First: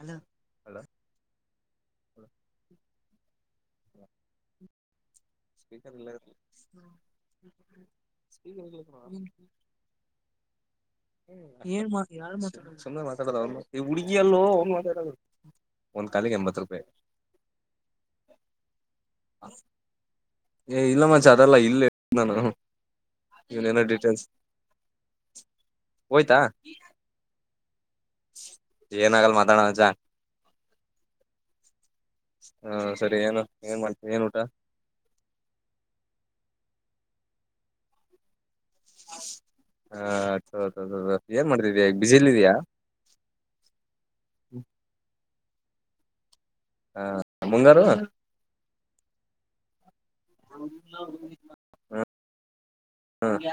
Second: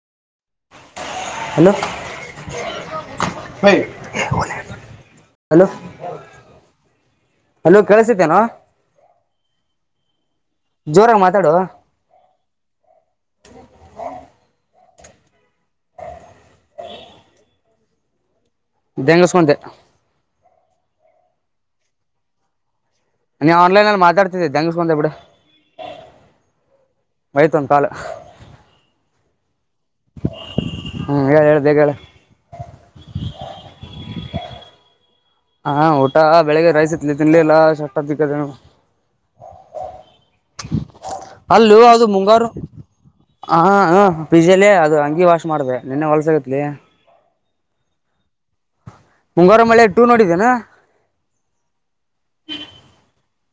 hello hello ಬೈ ಸದ್ಯಕ್ಕ ಏನ ಹಲೋ ಕೇಳಿಸತೇನೋ ಇಲ್ಲಾಗಗದ ಜೋರಾಗಿ ಮಾತಾಡು ಏನ್ ಯಾರು ಮಾತ ಮಾತಾಡ ಚಂದಗ ಮಾತಾಡ ಅವ ಹಿಯಲ್ಲೋ ಅವ ಮಾತಾಡ ನೀ ಹುಡುಗಿ ಅಲ್ಲೋ ಒಂದ ಕಾಲಿಗೆ ಎಂಬತ್ತು ರೂಪಾಯಿ ಬೆಂಗಸ್ ಮಂತೆ ಏ ಇಲ್ಲ ಮಚ್ಚಾ ಅದೆಲ್ಲಾ ಇಲ್ಲ ನಾ ನೀ ಆನ್ಲೈನ್ಲ್ಲಿ ಮಾತಾಡ್ತಿದ್ದೆ ದಂಗಸ್ ಬಂದೆ ಬಿಡ ಹೋಯ್ತಾ ಆಯ್ತ ಒಂದ ಕಾಲ ಏನಾಗಲ್ಲ ಮಾತಾಡ ಮಚ್ಚಾ ಹ್ಮ್ ಹೇಳ ಹೇಳ ಬೇಗ ಹೇಳ ಹಾ ಸರಿ ಏನು ಏನ್ ಮಾಡ್ತಿ ಏನ್ ಊಟ ಹಾ ಊಟ ಬೆಳಿಗ್ಗೆ ರೈಸ್ ಇತ್ಲಿ ತಿನ್ಲಿಲ್ಲ ಸಷ್ಟ್ದಿಕ್ಕದೇನು ಹಾ ಏನ್ ಮಾಡ್ತಿದ್ಯಾ ಬ ಪಿಜಿಲಿ ಇದಯಾ ಹ ಪಿಜಲ್ಲ ಅದು ಅಂಗಿ ವಾಶ್ ಮಾಡ್ದ ನಿನ್ನೆ ಹೊಲಸ ಆಗಿತ್ತ ಲಈ ಮುಂಗಾರವಾ ಮುಂಗಾರ ಮಳೆ ಟು ನೋಡಿದ್ದೇನಾ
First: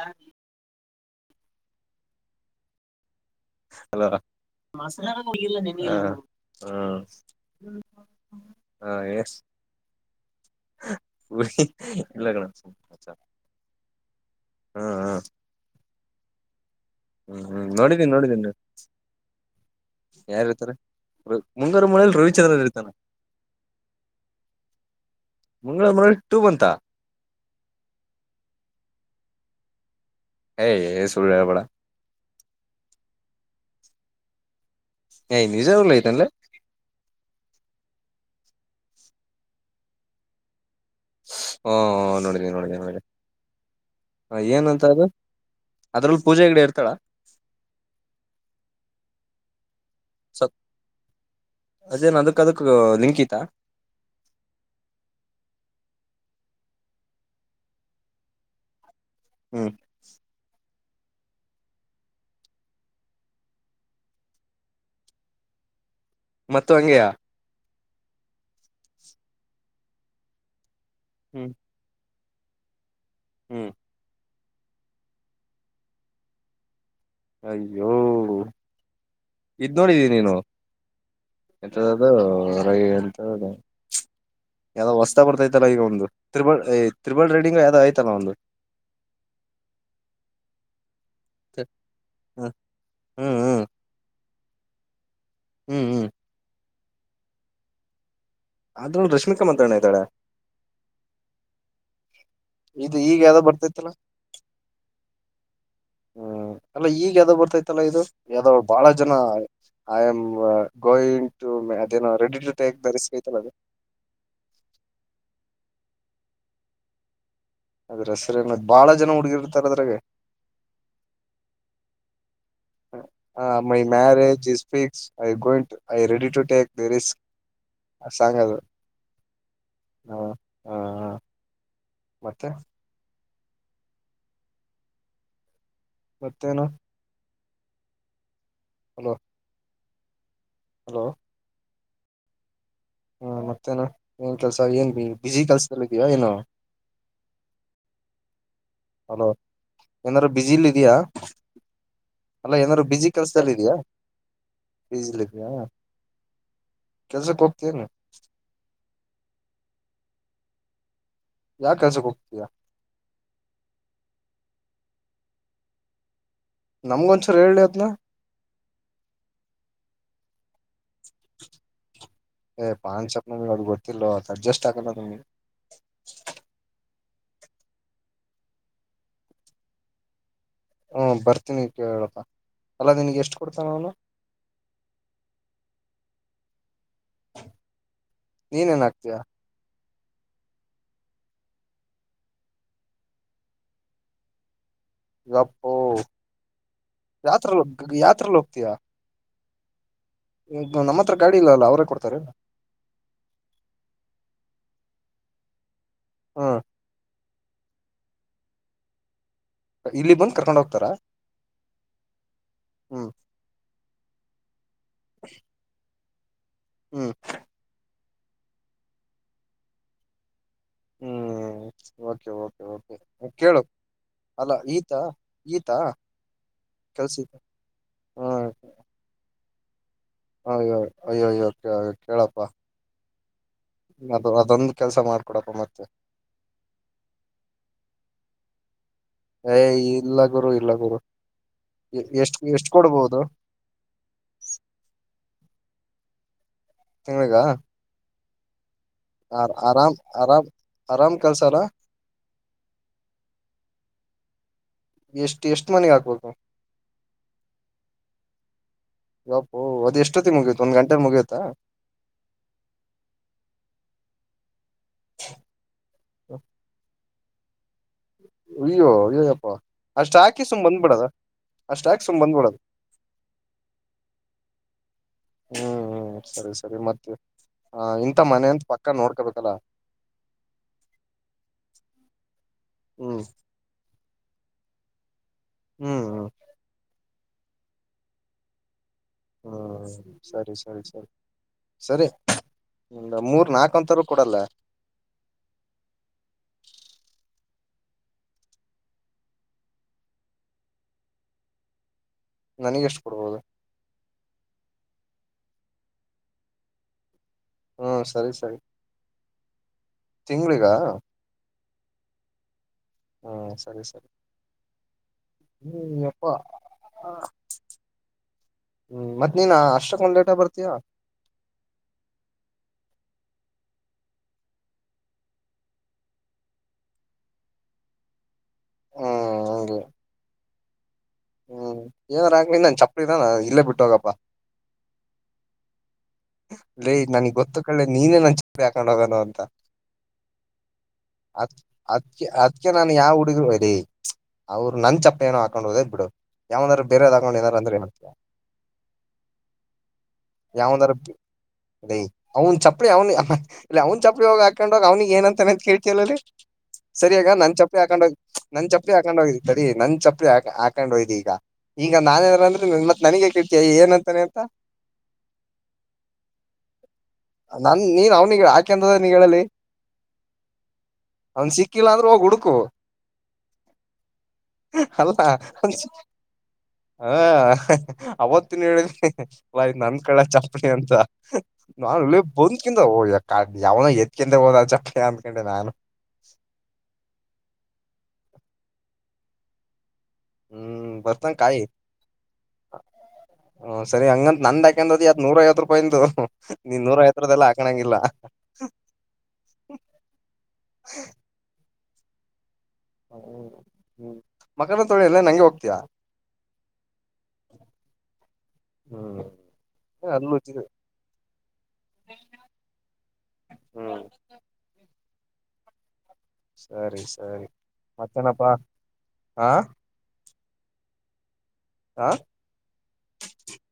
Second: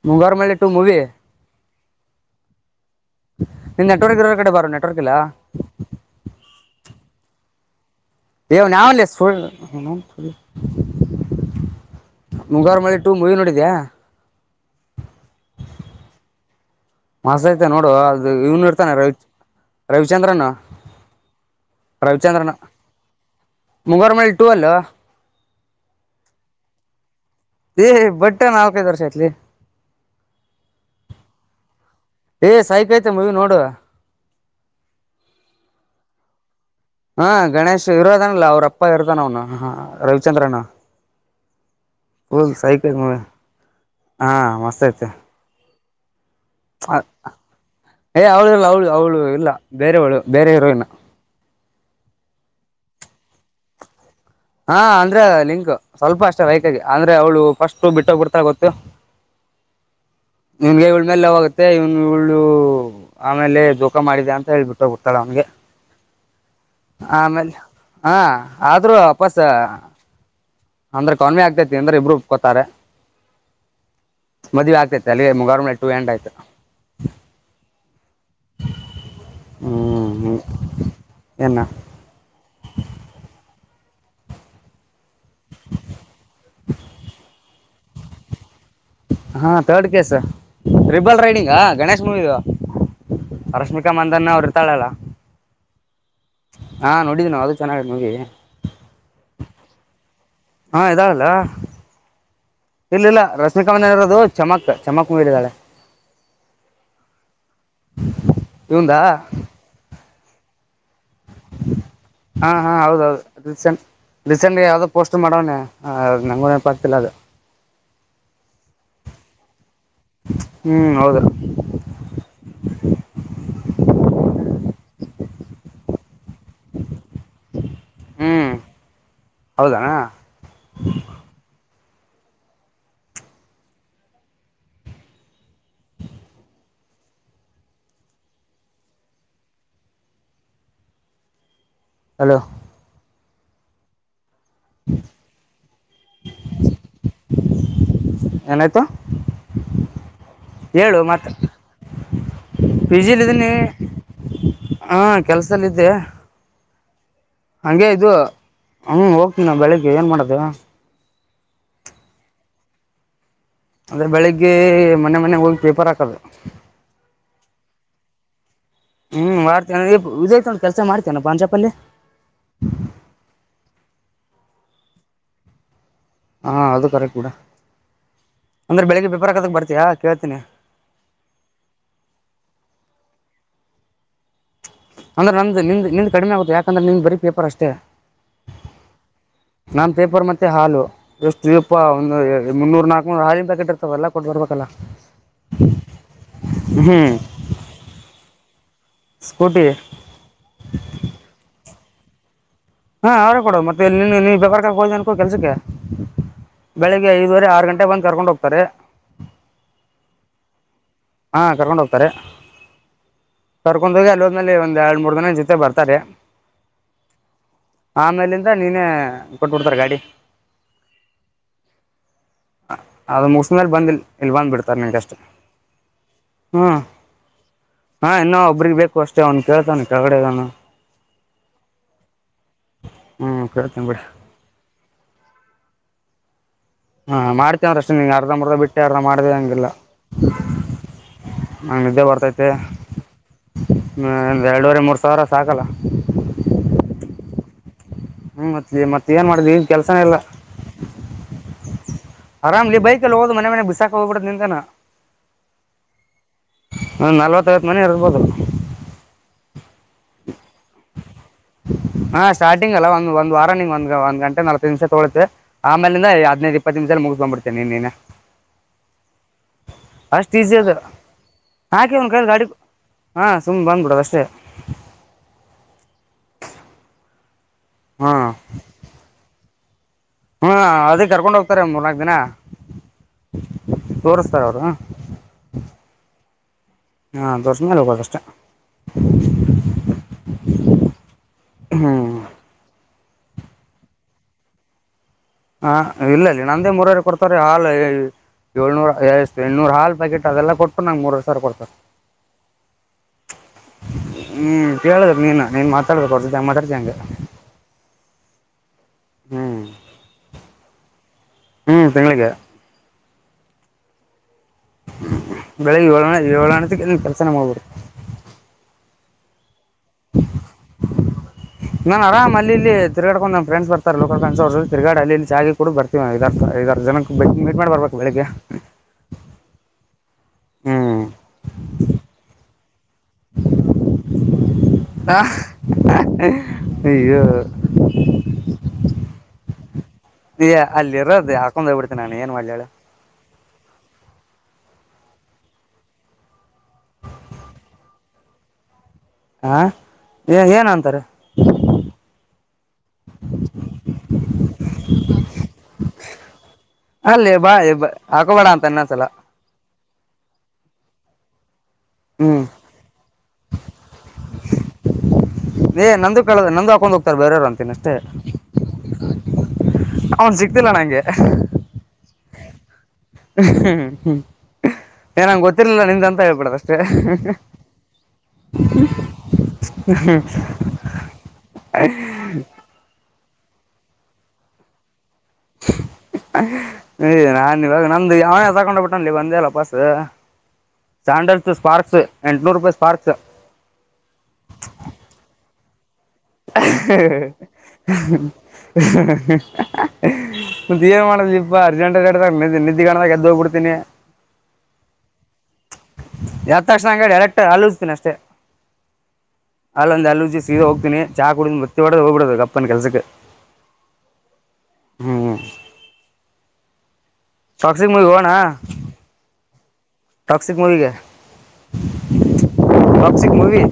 ಮುಂಗಾರು ಮಳೆ ಟು ಮೂವಿ ನಿನ್ನ ಹಲ ನೆಟ್ವರ್ಕ್ ಇರೋ ಕಡೆ ಬಾರೋ ನೆಟ್ವರ್ಕ್ ಇಲ್ಲ ಮಸಾಲ ಹ ಏ ಇವ ಯಾವ ಲೇ ಸೂ ಎಸ್ ಇಲ್ಲ ಕಣ ಮುಂಗಾರು ಮಳೆ ಟೂ ಮೂವಿ ನೋಡಿದೆನ ನೋಡಿದ್ಯಾ ಹ್ಮ್ ಹ್ಮ ಹ್ಮ್ ಮಸ್ತ್ ಹ್ಮ್ ಐತೆ ನೋಡು ಅದು ನೋಡಿದ್ದೀನ್ನೋಡಿದ್ದೀನಿ ಇವ್ನು ಇರ್ತಾನೆ ರವಿ ಯಾರ ರವಿಚಂದ್ರನ್ ಇರ್ತಾರ ಮುಂಗಾರ ಮೂಳೆಯಲ್ಲಿ ರವಿಚಂದ್ರನ ಇರ್ತಾನ ಮುಂಗಾರ ಮಳ ಟು ಅಲ್ಲ ಮಂಗಳವಾರ ಮಂ ಟು ಬಂತ ಏ ಬಟ್ಟೆ ನಾಲ್ಕದು ವರ್ಷ ಆತ್ಲಿ ಏಯ್ ಸುಳ್ಳು ಹೇಳ್ಬೇಡ ಏ ಸಹ ಕಯತೆ ಮೂವಿ ನೋಡುುವ ಇಂದಜಲ್ಲಯತನೆಲ್ಲ ಹಾ ಗಣೇಶ್ ಇರೋದನಿಲ್ಲ ಅವ್ರ ಅಪ್ಪ ಇರ್ತಾನ ಅವ್ನು ಹ ರವಿಚಂದ್ರನ ಹ್ಮ ನೋಡಿದೀನಿ ಪಲ್ ನೋಡಿದೀನಿ ಸಹಕ ನೋಡಿದೀನಿ ಹಾ ಮಸ್ತ ಏನಂತ ಆಐತ ಅದು ಅದ್ರಲ್ಲಿ ಪೂಜೆ ಗಿಡ ಇರ್ತಾಳ ಹ ಏ ಅವಳು ಇಲ್ಲ ಅವಳು ಅವಳು ಇಲ್ಲ ಬೇರೆವಳು ಸ ಬೇರೆ ಇರು ಇನ್ನು ಅದೇನ್ ಅದಕ್ಕ ಅದಕ್ ಲಿಂಕಿತ ಹಾ ಅಂದ್ರೆ ಲಿಂಕ್ ಸ್ವಲ್ಪ ಅಷ್ಟೇ ವೈಕಗೆ ಅಂದ್ರೆ ಅವ್ಳು ಫಸ್ಟ್ ಬಿಟ್ಟೋಗ್ ಬಿಡ್ತಾ ಗೊತ್ತು ಹ್ಮ್ ಇವ್ಗೆ ಇವಳ ಮೇಲೆ ಯಾಗುತ್ತೆ ಇವ್ ಇವಳು ಆಮೇಲೆ ದೂಖ ಮಾಡಿದೆ ಅಂತ ಹೇಳ್ಬಿಟ್ಟು ಗೊತ್ತಾಳ ಅವ್ಗೆ ಮ ಹಂಗಯ ಹಾ ಆದ್ರೂ ಅಪಸ್ ಅಂದ್ರೆ ಹ್ಮ್ ಕನ್ಆಗ್ತೇತಿ ಅಂದ್ರೆ ಇಬ್ರು ಕಲ್ಕತಾರೆ ಹ್ಮ್ ಮದ್ ಆಗ್ತತೆ ಅಲ್ಲಿಗೆ ಮುಗಾರಳೆ ಟು ಎಂಡ್ ಆಯ್ತು ಅಯ್ಯೋ ಇದ ನೋಡಿದೀನಿ ನೀನು ಹ್ಮ್ ಏನ ಎತದ ಅದು ರಾಗಿ ಹಳ್ತದು ಯಾವ್ದ್ ಹೊಸ್ತ ಬರ್ತೈತಲ್ಲ ಈಗ ಒಂದು ತ್ರಿಬಲ್ ತ್ರಿಬಲ್ ರೈಡಿಂಗ್ ಯಾವ್ದ್ ಆಐ್ತಲ್ಲ ಒಂದು ಹಾ ತಡ್ ಕೆಸ ಟ್ರಿಬಲ್ ರೈಡಿಂಗಾ ಗಣೇಶ್ ಮೂವಿ ಹ್ಮ್ ಹ್ಮ್ ಹ್ಮ್ ರಶ್ಮಿಕಾ ಮಂದನ್ ಅವ್ರು ಇರ್ತಾಳಲ್ಲ ಹ್ಮ್ ಹ್ಮ್ ಹಾ ನೋಡಿದ್ದ ನ ಅದು ಚೆನ್ನಾಗಿ ನೋ ಅದ್ರಳ ರಶ್ಮಿಕಾ ಮಂತ್ರಣಯತಾಳೆ ಹಾ ಇದಾಗಲ್ಲ ಇದು ಇಲ್ಲ ಈಗ ಇಲ್ಲ ಯಾವ್ದೋ ರಶ್ಮಿಕಾ ಬರ್ತೈತ್ತಲ್ಲ ಮನ ಇರೋದು ಚಮಕ್ ಚಮಕ್ ಮೀಲಿದ್ದಾಳೆ ಹ್ಮ್ ಅಲ್ಲ ಈಗ ಯ್ದ್ ಬರ್ತೈತಲ್ಲ ಇದು ಯ್ದೋ ಬಹಳ ಇವಂದ ಜನ ಆಮ್ ಗೋಯಂ ಟು ಅದೇನೋ ಹಾ ರೆಡಿತ ಹಾ ಹೌದೌದು ಅದು ರೀಸೆಂಟ್ ಯಾವ್ದೋ ಪೋಸ್ಟ್ ಮಾಡೋಣನೆ ನಂಗೂ ಏನಪ ಆತಿಲ್ಲ ಅದು ಅದ್ ಹೆಸರ್ ಬಾಳ ಜನ ಹುಡುಗಿರುತ್ತೆ ಹ್ಮ್ ಹೌದು ಹ my marriage is fix I ಗೋಂಟ್ I ready ಟಟ ದ ರಿಸ ಹ ಸಾಗ ಹೌದಣ ಮತ್ತೆ ಮತ್ತೇನಾ ಹಲೋ ಹಲೋ ಹಲೋ ಹ್ಮ ಮತ್ತೇನ ಏನ್ ಕೆಲ್ಸ ಏನ್ ಬಿ ಬಿಸಿ ಕೆಲ್ಸಲ್ಲ ಇದೀಯಾ ಏನು ಏನಾಯ್ತು ಹಲೋ ಏನಾರ ಬಜಲಿ ಇದಯಾ ಹೇಳು ಮತ್ತೆ ಅಲ್ಲ ಏನಾದ್ರು ಪಿ ಬಿಜಿ ಜಿಲಿದ್ದೀನಿ ಕೆಲ್ಸದಲ್ಲಿ ಇದಯಾಜಿ ಹಾ ಹಂಗಗೆ ಇದು ಹ ಹೋಗ್ತೀ ನ ಬೆಳಿಗ್ಗೆ ಏನ್ ಮಾಡದ ಯ ಕಸೆ ಗುಪ್ತ ಅಂದ್ರೆ ಬೆಳಿಗ್ಗೆ ಮನೆ ಮನೆ ಹೋಗಿ ಪೇಪರ್ ಹಾಕದು ನಮ್ಗೊಂಚೂರ್ ಹೇಳ್ಳೆ ಅದ್ನ ಹ್ಮ್ ಮಾಡ್ತೇನ ಇದು ಅಯ್ತೋಡ ಕೆಲ್ಸ ಮಾಡ್ತೇನ ಪಾನ್ ಶಾಪಲ್ಲಿ ಇಲ್ಲೋ ಅಡ್ಜೆಸ್ಟ್ ಆಗಲ್ಲ ನಂಗೆ ಕೂಡ ಅಂದ್ರೆ ಬೆಳಿಗ್ಗೆ ಪೇಪರ್ ಹಾಕೋದಕ್ಕೆ ಬರ್ತಿಯಾ ಕೇಳ್ತೀನಿ ಹ್ಮ ಬರ್ತೀನಿ ಕೇಳಪ್ಪ ಅಲ್ಲ ನಿನಗ್ ಎಷ್ಟು ಕೊಡ್ತಾನ ಅವ್ನು ಅಂದ್ರೆ ನಮ್ದ ನಿಂದ್ ನಿಂದ್ ಕಡಿಮೆ ಆಗುತ್ತೆ ಯಾಕ್ ಂದ್ರೆ ನಿಂದ್ ಬರೀ ಪೇಪರ್ ಅಷ್ಟೇ ನೀನೇನ್ ಹಾಕ್ತಿಯ ನ ಪೇಪರ್ ಮತ್ತೆ ಹಾಲು ಎಷ್ಟೀ ಪಾ ಒಂದು ಮುನ್ನೂರು ನಾಲ್ಕ್ನೂರು ಹಾಲಿಂದ ಪಾಕೀಟ್ ಇರ್ತಾವಲ್ಲ ಕೊಟ್ಟು ಬರ್ಬೇಕಲ್ಲ ಎಪ್ಪೋ ಹ್ಮ್ ಯಾತ್ರ ಯಾತ್ರಲ್ಲ ಹೋಗ್ತೀಯಾ ಸ್ಕೂಟಿ ನಮ್ಮ ಹತ್ರ ಗಾಡಿ ಇಲ್ಲ ಅಲ್ಲ ಅವರೇ ಕೊಡ್ತಾರೇನ ಹಾ ಅವ್ರೇ ಕೊಡ ಮತ್ತೆನ್ನ ನೀವ ಬೇಕಾರ್ ಹೋನಕೂ ಕೆಲ್ಸಕ್ಕೆ ಹ್ಮ್ ಬೆಳಿಗ್ಗೆ ಐ ದುವರೆ ಆರು ಗಂಟೆ ಬಂದ್ ಕರ್ಕೊಂಡ್ ಹೋಗ್ತಾರೆ ಇಲ್ಲಿಗ್ ಬಂದ್ ಕರ್ಕೊಂಡ್ ಹೋಗ್ತಾರಾ ಹಾ ಕರ್ಕೊಂಡ ಹೋಗ್ತಾರೆ ಹ್ಮ್ ಕರ್ಕೊಂಡ ಹೋಗಿ ಅಲ್ಲಿ ಹೋದ್ಮೇಲೆ ಒಂದ್ ಎರಡ್ ಮೂರ್ ದಿನ ನಿನ್ ಜೊತೆ ಬರ್ತಾರೆ ಹ್ಮ್ ಆಮೇಲಿಂದ ನೀನೇ ಕೊಟ್ಬಿಡ್ತಾರ ಗಾಡಿ ಹ್ಮ್ ಓಕೆ ಓಕೆ ಓಕೆ ಅದು ಕೇಳು ಮುಗಿಸ್ಮೇಲೆ ಬಂದು ಇಲ್ಲಿ ಅಲ್ಲ ಈತ ಈತ ಹ್ಮ ಕೆಲ್ಸ ಹಾ ಇನ್ನು ಒಬ್ರೀಗ್ ಬೇಕು ಅಷ್ಟೇ ಅವ್ನ್ ಕೇಳ್ತನಿ ಹಯ್ಯೋ ಅಯ್ಯಯ್ಯೋ ಕೇಳಪ್ಪ ಹ್ಞೂ ಕೇಳ್ತೀನಿ ಬಿಡಿ ಅದು ಅದೊಂದು ಕೆಲ್ಸ ಮಾಡ್ಕೊಡಪ್ಪ ಮತ್ತೆ ಹಾ ಮಾಡ್ತೀ ಅಂದ್ರ ಅಷ್ಟ ನಿಂಗ ಅರ್ಧ ಮರ್ಧ ಬಿಟ್ಟೆ ಅರ್ಧ ಮಾಡ್ದೆ ಏ ಹಂಗಿಲ್ಲ ಇಲ್ಲ ಗುರು ಇಲ್ಲ ಗುರು ನಂಗ್ ನಿದ್ದೆ ಎಷ್ಟ್ ಬರ್ತೈತೆ ಎಷ್ಟ್ ಕೊಡ್ಬೋದು ಎರಡೂವರೆ ಮೂರ್ ಸಾವಿರ ಸಾಕಲ್ಲ ತಿಂಗ್ಳಗ ಹ್ಮ್ ಮತ್ಲೇ ಮತ್ತ ಏನ್ ಮಾಡ್ದ ಇನ್ ಕೆಲ್ಸನ ಇಲ್ಲ ಆರಾಮ್ ಆರಾಮ್ ಕೆಲ್ಸಾರ ಆರಾಮ್ಲೇ ಬೈಕಲ್ಲಿ ಹೋಗದ್ ಮನೆ ಮನೆ ಬಿಸಾಕ್ ಹೋಗ್ಬಿಡ್ದ್ ನಿಂದೇನ ಎಷ್ಟ್ ಎಷ್ಟ್ ಮನಿಗ್ ಹಾಕ್ಬೇಕು ಹ ನಲ್ವತ್ತೈವತ್ತು ಮನೆ ಇರ್ಬೋದು ಯಪ್ಪೌ ಅದ ಎಷ್ಟೊತ್ತಿಗ ಮುಗ್ಯ ಹಾ ಸ್ಟಾರ್ಟಿಂಗ್ ಅಲ್ಲ ಒಂದ್ ಒಂದ್ ವಾರ ನಿಂಗ್ ಒಂದ್ ಒಂದ್ ಗಂಟೆ ಮ್ಯಾಲ್ ಮಷ ತಗಳುತ್ತೆ ಆಮೇಲಿಂದ ಹದಿನೈದು ಇಪ್ಪತ್ತು ನಿಮಿದಲ್ಲಿ ಮುಗ್ಸೊಂಡ್ಬಿಡ್ತಿಯ ನೀನ ಅಯ್ಯೋ ಅಯ್ಯಯ್ಯಪ್ಪ ಅಷ್ಟು ಹಾಕಿ ಈಸಿ ಸುಮ್ ಅದು ಬಂದ್ಬಿಡದ ಅಷ್ಟು ಹಾಕಿ ಸುಮ್ ಬಂದ್ಬಿಡದು ಹಾ ಸುಮ್ ಬಂದ್ಬಿಡದ ಅಷ್ಟೇ ಹ್ಮ್ ಹ್ಮ್ ಸರಿ ಸರಿ ಮತ್ತೆ ಆ ಇಂತ ಮನೆಂತ ಪಕ್ಕ ನೋಡ್ಕೊಬೇಕಲ್ಲ ಹ್ಮ ಅದ ಕರ್ಕೊಂಡ್ ಹೋಗ್ತಾರೆ ಮೂರ್ನಾಕ್ ದಿನ ಹ್ಮ್ ತೋರಸ್ತಾರೆ ಅವರು ಹ್ಮ್ ಹ್ಮ ಹಾ ತೊರ್ಸದ್ಮೇಲೆ ಹೋಗದಷ್ಟ ಹ್ಮ್ ಸರಿ ಸರಿ ಸರಿ ಹ್ಞೂ ಸರಿ ಒಂದ್ ಮೂರ್ ನಾಕ್ ಅಂತರು ಕೊಡಲ್ಲ ಹಾ ಇಲ್ಲಲ್ಲೆ ನಂದೇ ಮೂರುವರೆ ಕೊಡ್ತಾರೆ ಹಾಲ ಏಳ್ನೂರ ಎಷ್ಟು ಎಳ್ನೂರು ಹಾಲ್ ಪ್ಯಾಕೆಟ್ ಅದೆಲ್ಲ ಕೊಟ್ಟು ನನ್ಗ ಮೂರುವರೆ ಸಾವ್ರ ಕೊಡ್ತಾರ ನನಗೆ ಎಷ್ಟು ಕೊಡ್ಬೋದು ನೀನ್ ನೀನ್ ಮಾತಾಡಬೇಕ ಅವ್ರ್ ಜೊತೆ ಹೆಂಗ್ ಮಾತಾಡ್ತೀ ಹಂಗೆ ಹ್ಮ ಸರಿ ಸರಿ ಹ್ಮ್ ತಿಂಗ್ಳಿಗ ಹ್ಮ್ ತಿಂಗ್ಳಿಗೆ ಹ್ಮ್ ಸರಿ ಸರಿ ್ಮ ಬೆಳಿಗ್ಗೆ ಹ್ಮ್ ಏಳ ಯಪ್ಪಾ ಏಳಣದಕ್ಕೆನ್ ಪ್ರರ್ಚನೆ ಮಾಡ್ಬಡ್ು ಹ್ಮ್ ಮತ್ತತ್ ನೀನ್ ಅಷ್ಟಕ್ ಒಂದ್ ಲೇಟ ಬರ್ತಿಯಾ ನಾನ್ ಆರಾಮ್ ಅಲ್ಲಿ ತಿಗಾಕೊಂಡ್ ನ್ ಫ್ರೆಂಡ್ ಬರ್ತಾರೆ ಲೋಕ ಕ ತಿರ್ಗಡ ಅಲ್ಲಿ ಚಾಗಿ ಕೂಡ ಬರ್ತವ ಇದ ಐದಾರು ಜನಕ್ಕೆ ಬೆ ಮೀಟ್ ಮಾಡಿಬರ್ಬೇಕು ಬೆಳಗ್ಗೆ ಹ್ಮ್ ಹಗೆ ಹ್ಮ್ ಹ್ಮ್ ಏನಾರಾ ನಿಿಂದ ನನ್ ಚಪ್ಪ ಇದಾನ ಇಲ್ಲೇ ಬಿಟ್ಟು ಹೋಗಪ್ಪಾ ಹಾ ಅೇ ನನಗ್ ಗೊತ್ತು ಕಳ್ಳೆ ನೀನೇ ನನ್ ಚರಿ ಹಾಕೊಂಡ್ ಹೋಗೋಾನ ಅಂತ ಏ ಅಲ್ಲಿರೋದು ಅದ್ ಹಾಕೊಂಡ್ ಹೋಗ್ಬಿಡ್ತೀನಿ ನಾನು ಅದ್ಕ್ಕೆ ಏನ್ ಮಾಡ್ಲಿ ಅದ್ಕ ಹೇಳು ನಾನು ಯಾವ ಹುಡುಗರುರಿ ಅವ್ರು ನನ್ ಚಪ್ಪ ಏನೋ ಹಾಕೊಂಡ್ ಓದ್ ಬಿಡು ಯಾವಂದ್ರರು ಬೇರೆದ್ಾಕೊಂಡು ಏನಾರ ಅಂದ್ರೆ ಏತಾ ಹಾ ಏ ಏನ್ ಅಂತಾರೆ ಅದೈ ಅವ್ನ್ ಚಪ್ಪಲಿ ಅವ್ನ ಇಲ್ಲ ಅವ್ನ್ ಚಪ್ಪಲಿ ಹೋಗಿ ಹಾಕೊಂಡೋಗ ಅವ್ನಿಿಗೆ ಏನಂತಾನ ಕೇಳಿ ಸರಿಯಗ ಅಲ್ಲಿ ಬಾ ನನ್ ಚಪ್ಪಿ ಹಾಕೊಂಡ್ ಹೋಗ ಹಾಕೋಬೇಡ ನನ್ ಅಂತ ಚಪ್ಪಲಿ ಇನ್ನೊಂದ್ಸಲ ಹಾಕೊಂಡ್ ಹೋಗಿದ್ದ ಸರಿ ನನ್ ಚಪ್ಪಿ ಹಾಕೊಂಡ್ ಹಯ್ದು ಈಗ ಈಗ ಹ್ಮ್ ನಾನಾರಂದ್ರೆ ಮತ್ ನನಗೆ ಕೆಟ್ಟ ಏನಂತಾನೆ ಅಂತ ನಂದು ಕೇಳದ ನಂದು ಹಾಕೊಂಡ್ ಹೋಗ್ತಾರೆ ಬೇರೆಯವ್ ಅಂತನಿ ನನ್ ಅಷ್ಟೇ ನೀನ್ ಅವ್ನಿಗೆ ಹಾಕ್ಯಂದದ ನೀ ಹೇಳಲಿ ಅವನ್ ಸಿಕ್ತಿಲ್ಲ ನಂಗೆ ಹ ಹ್ಮ್ ಹ್ಮ್ ಅಲ್ಲ ಅಷ್ಟೇ ಹ ಅವತ್ತಿನ ಹೇಳಿದಿ ್ ನನ್ ಕಡೆ ಚಾಪಡಿ ಅಂತ ನ ಬಂದ್ಕಿಂತ ಯ ಯಾವನ ಎತ್ಕಂತ ಹೋದ ಚ ನಾನನ್ ನಿವಾಗ ನ ಒಂದು ಯಾವೇ ತಕೊಂಡ್ ಬಿಟ್ಟ ಅಲ್ಲಿ ಬಂದೇ ಅಲ್ಲ ಪಾಸ್ ಹ್ಮ್ ಬರ್ತಂಗ ಸ್ಯಾಂಡಲ್ಸ್ ಸ್ಪಾರ್ಕ್ಸ್ ಎಂಟಟ್ನೂರು ರೂಪಾಯಿ ಸ್ಪಾರ್ಕ್ಸ್ ಹ್ ಸರಿ ಹಂಗಂತ ನಂದಾಕಂದ್ರದ ನೂರೈವತ್ತು ಇನ್ ನೂರ ಐತ್ರದಲ್ಲ ಹಾಕೊಂಡ ತೀರ್ ಮಾಡದಿಪ್ಪಾ ಪ್ರಜಂಟಡೆಡೆ ತಗನೆಲ್ಲಿಲ್ಲಿ ಹ ಹ್ಮ್ ಮಕನ ತೊಳಿ ಎಲ್ಲ ನಂಗೆ ಹೋಗ್ತಯಾ ಎತ್ತ ತಕ್ಷಣಂ ಡೈರೆಕ್ಟ್ ಅಲಿಸ್ತೀನಿ ಅಷ್ಟೇ ಹ್ಮ್ ಅಲ್ಲಂದ ಅಲ್ಲೂ ಅಲ್ಲೂಜಿ ಸೀದ ಹೋಗ್ತೀನಿ ಚಾಕ್ ಬತ್ತಿ ಹೋಗ್ಬಿಡದು ಅಪ್ಪನ್ ಕೆಲ್ಸಕ್ಕೆ ಹ್ಮ್ ಹ್ಮ್ ಸರಿ ಸರಿ ಸಾಕ್ಷಿ ಮು ಹಣ ಮತ್ತೇನಪ್ಪಾ ಹಾ ಟಾಕ್ಸಿಕ್ ಮೂವಿಗೆ ಹ ಟಾಕ್ಸಿಕ್ ಮೂವಿ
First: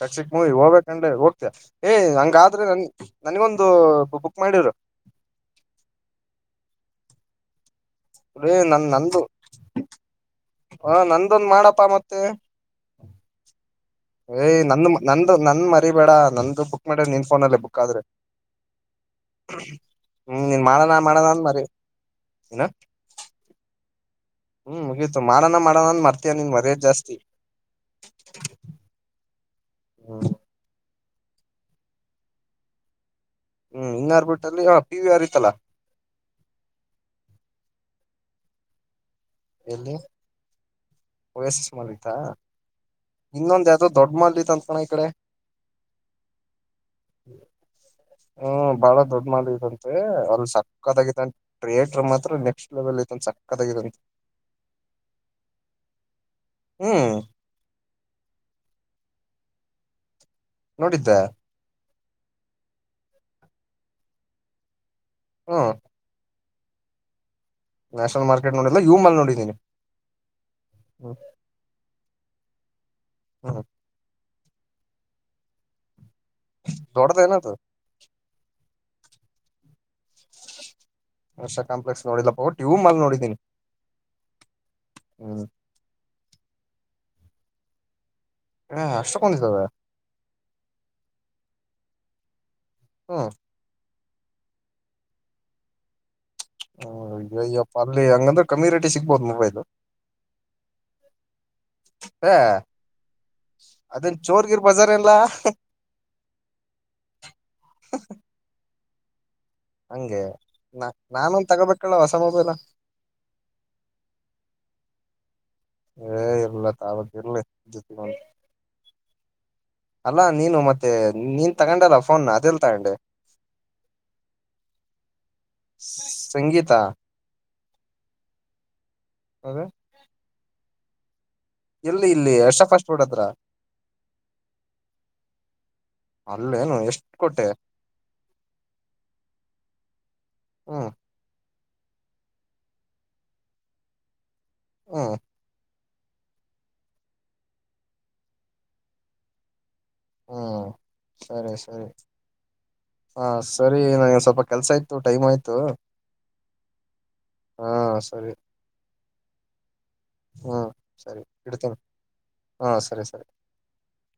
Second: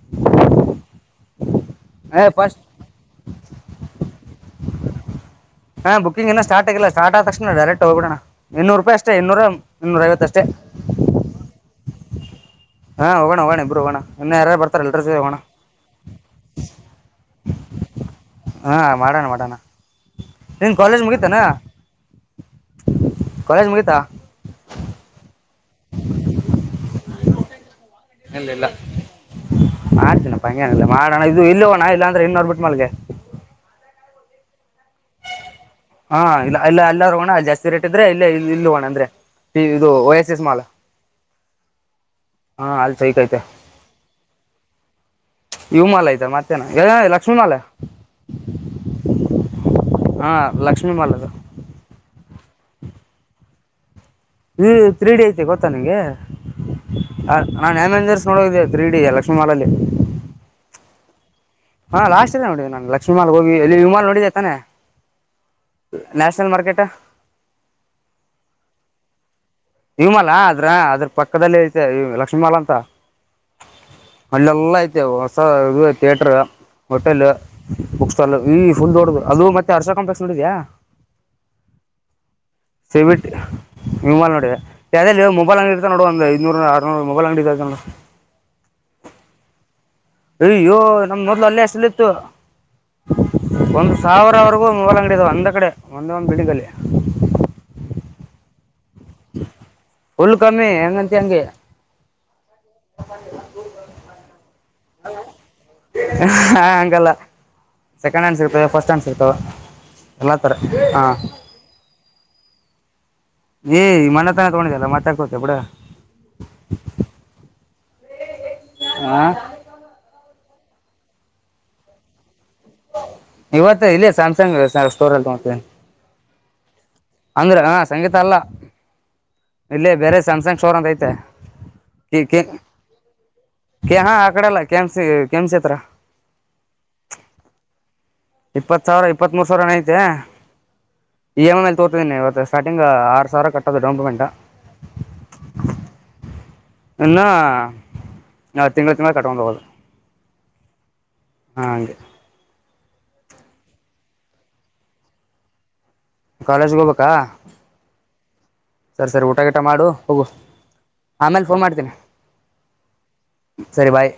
ಕಕ್ಷಿಕ್ ಮೂವಿ ಹೋಗ್ಬೇಕಂಡ್ರೆ ಹೋಗ್ತ ಏ್ ಏ ಫಸ್ಟ್ ಹಂಗಾದ್ರೆ ನನ್ ನನಗೊಂದು ಬುಕ್ ಮಾಡರು ಹಾ ಬುಿಂಗ ಎ ಸಾರ್ ಆಗಿಲ್ಲ ಸಾರ್ಟ್ ಆದ ತಕ್ಷಣ ಡರೆಕ್ಟ್ ಹೋಗಿೋಣ ಇನ್ನೂರು ರೂಪಾಯಿ ಅಷ್ಟೇ ಇನ್ನೂರ ಇನ್ನೂರ ಐವತ್ತಷ್ಟೇ ಹಾ ನಂದೊಂದ ಮಾಡಪ್ಪಾ ಮತ್ತೆ ಹಾ ಹೋಗೋಣ ಹೋಗೋಣ ಇಬ್ರು ಹೋಗೋಣ ಇನ್ನೂ ಏಯ ಯಾರ್ಯಾರು ಬರ್ತಾರೆ ನಂದು ಎಲ್ಲರ ಜೊತೆ ನಂದು ಹೋಗೋಣ ನನ್ ಮರಿಬೇಡ ನಂದು ಬುಕ್ ಮಾಡ ನಿನ್ ಫೋನಲ್ಲಿ ಬುಕ್ಕಾದ್ರೆ ಹಾ ಮಾಡೋಣ ಮಾಡೋಣ ನೀನ್ ಮಾಡಣ ಕಾಲೇಜ್ ಮಾಡಣ ಮುಗಿತಾನ ಅಂದ ಮರಿ ಏನ ಕಾಲೇಜ್ ಮುಗಿತಾ ಹ್ಮ್ ಮುಗೀತು ಮಾಡೋಣ ಮಾಡೋಣ ಅಂದ ಮರ್ತಿಯ ನೀನ್ ಮರ್ಯದ್ ಜಾಸ್ತಿ ಹ್ಮ್ ಮಾಡ್ತಣ್ಣ ಪಂಗ್ಯನಲ್ಲ ಮಾಡೋಣ ಇದು ಇಲ್ಲೋಣ ಇಲ್ಲಾಂದ್ರೆ ಇನ್ನೋರ್ ಬಿಟ್ಟ ಮಲ್ಗೆ ಹ್ಮ್ ಇನ್ನಾರ್ ಬಿಿಟ್ಟಲ್ಲಿ ಹ ಪಿವಿ ಆರಿತ್ತಲ್ಲಾ ಹಾ ಇಲ್ಲ ಇಲ್ಲ ಎಲ್ಲ ಹೋಗಣ ಜಾಸ್ತಿ ರೇಟ್ ಇದ್ರೆ ಇಲ್ಲ ಇ ಇಲ್ಲ ಹೋಗೋಣ ಅಂದ್ರೆ ಈ- ಇದು ಎಲ್ಲಿ ಓ ಎಸ್ ಎಸ್ ಮಾಲ್ ವಯಸ್ ಎಸ್ ಮಲಿತಾ ಹಾ ಅಲ್ಲಿ ಸೈಕ್ ಇನ್ನೊಂದ್ ಯಾವದೋ ದೊಡ್ಡ ಮಲ್ಲಿತ್ ಅಂತಣ ಈ ಕಡೆ ಇವ ಮಾಾಲಾ ಇದಐ್ದಾರೆ ಮತ್ತೇನ ಲಕ್ಷ್ಮೀ ಮಾಾಲ ಹ್ಮ್ ಬಾಳ ದೊಡ್್ಮಾಲಂತೆ ಹಾ ಅಲ್ಲಿ ಲಕ್ಷ್ಮಿ ಮಾಲ್ ಸಕ್ಕದಾಗ ಅದು ಥಿಯೇಟ್ರರ್ ಮಾತ್ರ ಎಷ್ಟ ಲೆವೆಲ್ ಐತೆ ಸಕ್ಕಾಗ ಈ ತ್ರೀ ಡಿ ಐತೆ ಗೊತ್ತಾ ನಿಂಗೆ ಹ್ಮ್ ನಾನ್ಮರ್ ನೋಡ ೀಡ ಲಕ್ಷ್ಮಿ ಮಾಾಲಲ್ಲಿ ನೋಡಿದ್ದೆ ಹಾ ಲಾಸ್ಟ್ ಇದೆ ನೋಡಿದ್ದ ನಾು ಲಕ್ಷ್ಮಮಾಲ್ ಹೋಗಿಲ್ಲಿ ವಿಮಾ ನೋಡಿದೆೇ ತಾನೆ ಹ್ಮ್ ನ್ಯಾಷನಲ್ ಮಾರ್ಕೆಟಾ ನ್ಯಾಷನ ಮಾರ್ಕಟ್ೋಡಲ್ಲ ಯು ಅ ನೋಡೀಿ ಇಮಾಲಾ ಅದ್ರ ಅದ್ರ ಪಕ್ಕದಲ್ಲಿ ಐತೆ ಲಕ್ಷ್ಮೀ ಮಾಲಾ ಅಂತ ಹ್ಮ ಅಲ್ಲೆಲ್ಲ ಐತೆ ಹೊಸ ಇ ಥಿಯೇಟರ್ ಹೋಟೆಲ್ ದೊಡ್ಡದೇನದು ಬುಕ್ ಸ್ಟಾಲ್ ಈ ಫುಲ್ ದೊಡದು ಅದು ಮತ್ತೆ ಹರ್ಷಾ ಕಂಪಕ್ಸ್ ನೋಡಿದ್ಯಾ ಹರ್ಷ ಕಾಂಪ್ಲೆಕ್ಸ್ ನೋಡಿಲ್ಲಪ್ಪ ಒಟ್ ಯು ಮಾಲ್ ಸೇವಿಟ್ ನೋಡಿದೀನಿ ವಿಮಾನ ನೋಡ ಯಾವ ಇ ಹ್ಮ್ ಮೊಬೈಲ್ ಅಂಗಡಿಡತ ನೋಡ ಒಂದ ಐನೂರುರ್ನೂರು ಮೊಬೈಲ್ ಅಂಗಡಿ ಹ ಅಷ್ಟಕೊಂಡಿದ್ದದ ಅಯ್ಯೋ ನಮ ಮೊದ್ಲು ಅಲ್ಲೇ ಅಷ್ಟಲ್ಲಿ ಇತ್ತು ಹಾ ಸಾವಿರವರೆಗೂ ಮೂಲಂಗಡಿಿದಾವ ಒಂದ್ ಕಡೆ ಒಂದ ಒಂದ್ ಬಿಡಿಗಲಿ ಹಂಗಂದ್ರ ಕಮ್ಮಿ ರ ಫುಲ್ ಕಮ್ಮಿ ಹೆಂಗಂತ ಹೆಂಂಗಗೆ ಏ ಅದೇನ್ ಚೋರ್ಗಿರ್ ಬಜಾರ್ ಎಲ್ಲ ಹಾ ಹಂಗಲ್ಲ ಸೆಕಂಡ್ ಹ್ಯಾಂಡ್ ಸಿರ್ತದೆ ಫಸ್ಟ್ ಹ್ಯಾ್ ಸಿರ್ತವೆ ಹಂಗೆ ನ ನಾನೊಂದ ತಗೋಬೇಕಲ್ಲ ಹೊಸ ಮೊಬೈಲ ಏ್ ಮನತನ ತಗೊಂಡಿದ್ದಲ್ಲ ಮತ್ತೆಾಕ ಏ ಇರ್ಲ ತಾವಾಗ ಇರ್ಲಿ ಜೊತೆಗ ಒಂದು ಆ ನೀನು ಮತ್ತೆ ನೀನ್ ತಗೊಂಡಲ್ಲ ಫೋನ್ ಅದೆ ಇವತ್ತ ಇಲ್ಲ ಸ್ಯಾಮ್ಸಂಗ್ ಸ್ಟೋರ್ ಅಲ್ಲಿ ತತೇಿ ಸಂಗೀತ ಅಂದ್ರೆ ಹ ಸಂಗೀತ ಅಲ್ಲ ಅದ ಇಲ್ಲೇ ಬೇರೆ ಸ್ಯಾಮ್ಸಂಗ್ ಶೋರ್ ಅಂತ ಐತೆ ಎಲ್ಲಿ ಇಲ್ಲಿ ಕೆ ಎಷ್ಟ ಫಾಸ್ಟ್ ಫುಡ್ ಹತ್ರ ಕೆ ಹಾ ಆ ಕಡೆಲ್ಲ ಕೆಮಸಿ ಕೆಮಸಿ ಹತ್ರ ಅಲ್ಲೇನು ಎಷ್ಟು ಕೊಟ್ಟೆ ಇಪ್ಪತ್ ಸಾವಿರ ಇಪ್ಪತ್ ಮೂರ್ ಸಾವಿರ ಏನ ಐತೆ ಹ್ಮ್ ಗಮ ಮೇ ತೋರ್ಿದೀನ ಇವ ಸ್ಟಾರ್ಟಿಂಗ್ ಆರು ಸಾವಿರ ಕಟ್ಟೋ ಡಂಪಮೆಂಟ್ ಹ ಇನ್ನ ನಾವ ತಿಂಗಳ ತಿಂಗಳ ಕಟ್ಕೊಂಡು ಹೋಗೋುದು ಹಾ ಸರಿ ಸರಿ ಹಾ ಸರಿ ನನಗೆ ಸ್ವಲ್ಪ ಕೆಲ್ಸ ಆಯ್ತು ಟೈಮ್ ಆಯ್ತು ಕಾಲೇಜ್ಗೆ ಹೋಗ್ಬೇಕಾ ಹಾ ಸರಿ ಸರಿ ಸರಿ ಊಟಗೀಟ ಮಾಡು ಹೋಗು ಹ್ಮ್ ಸರಿ ಆಮೇಲೆ ಫೋನ್ ಇಡ್ತೀನಿ ಮಾಡ್ತೀನಿ ಹಾ ಸರಿ ಸರಿ ಸರಿ ಬಾಯ್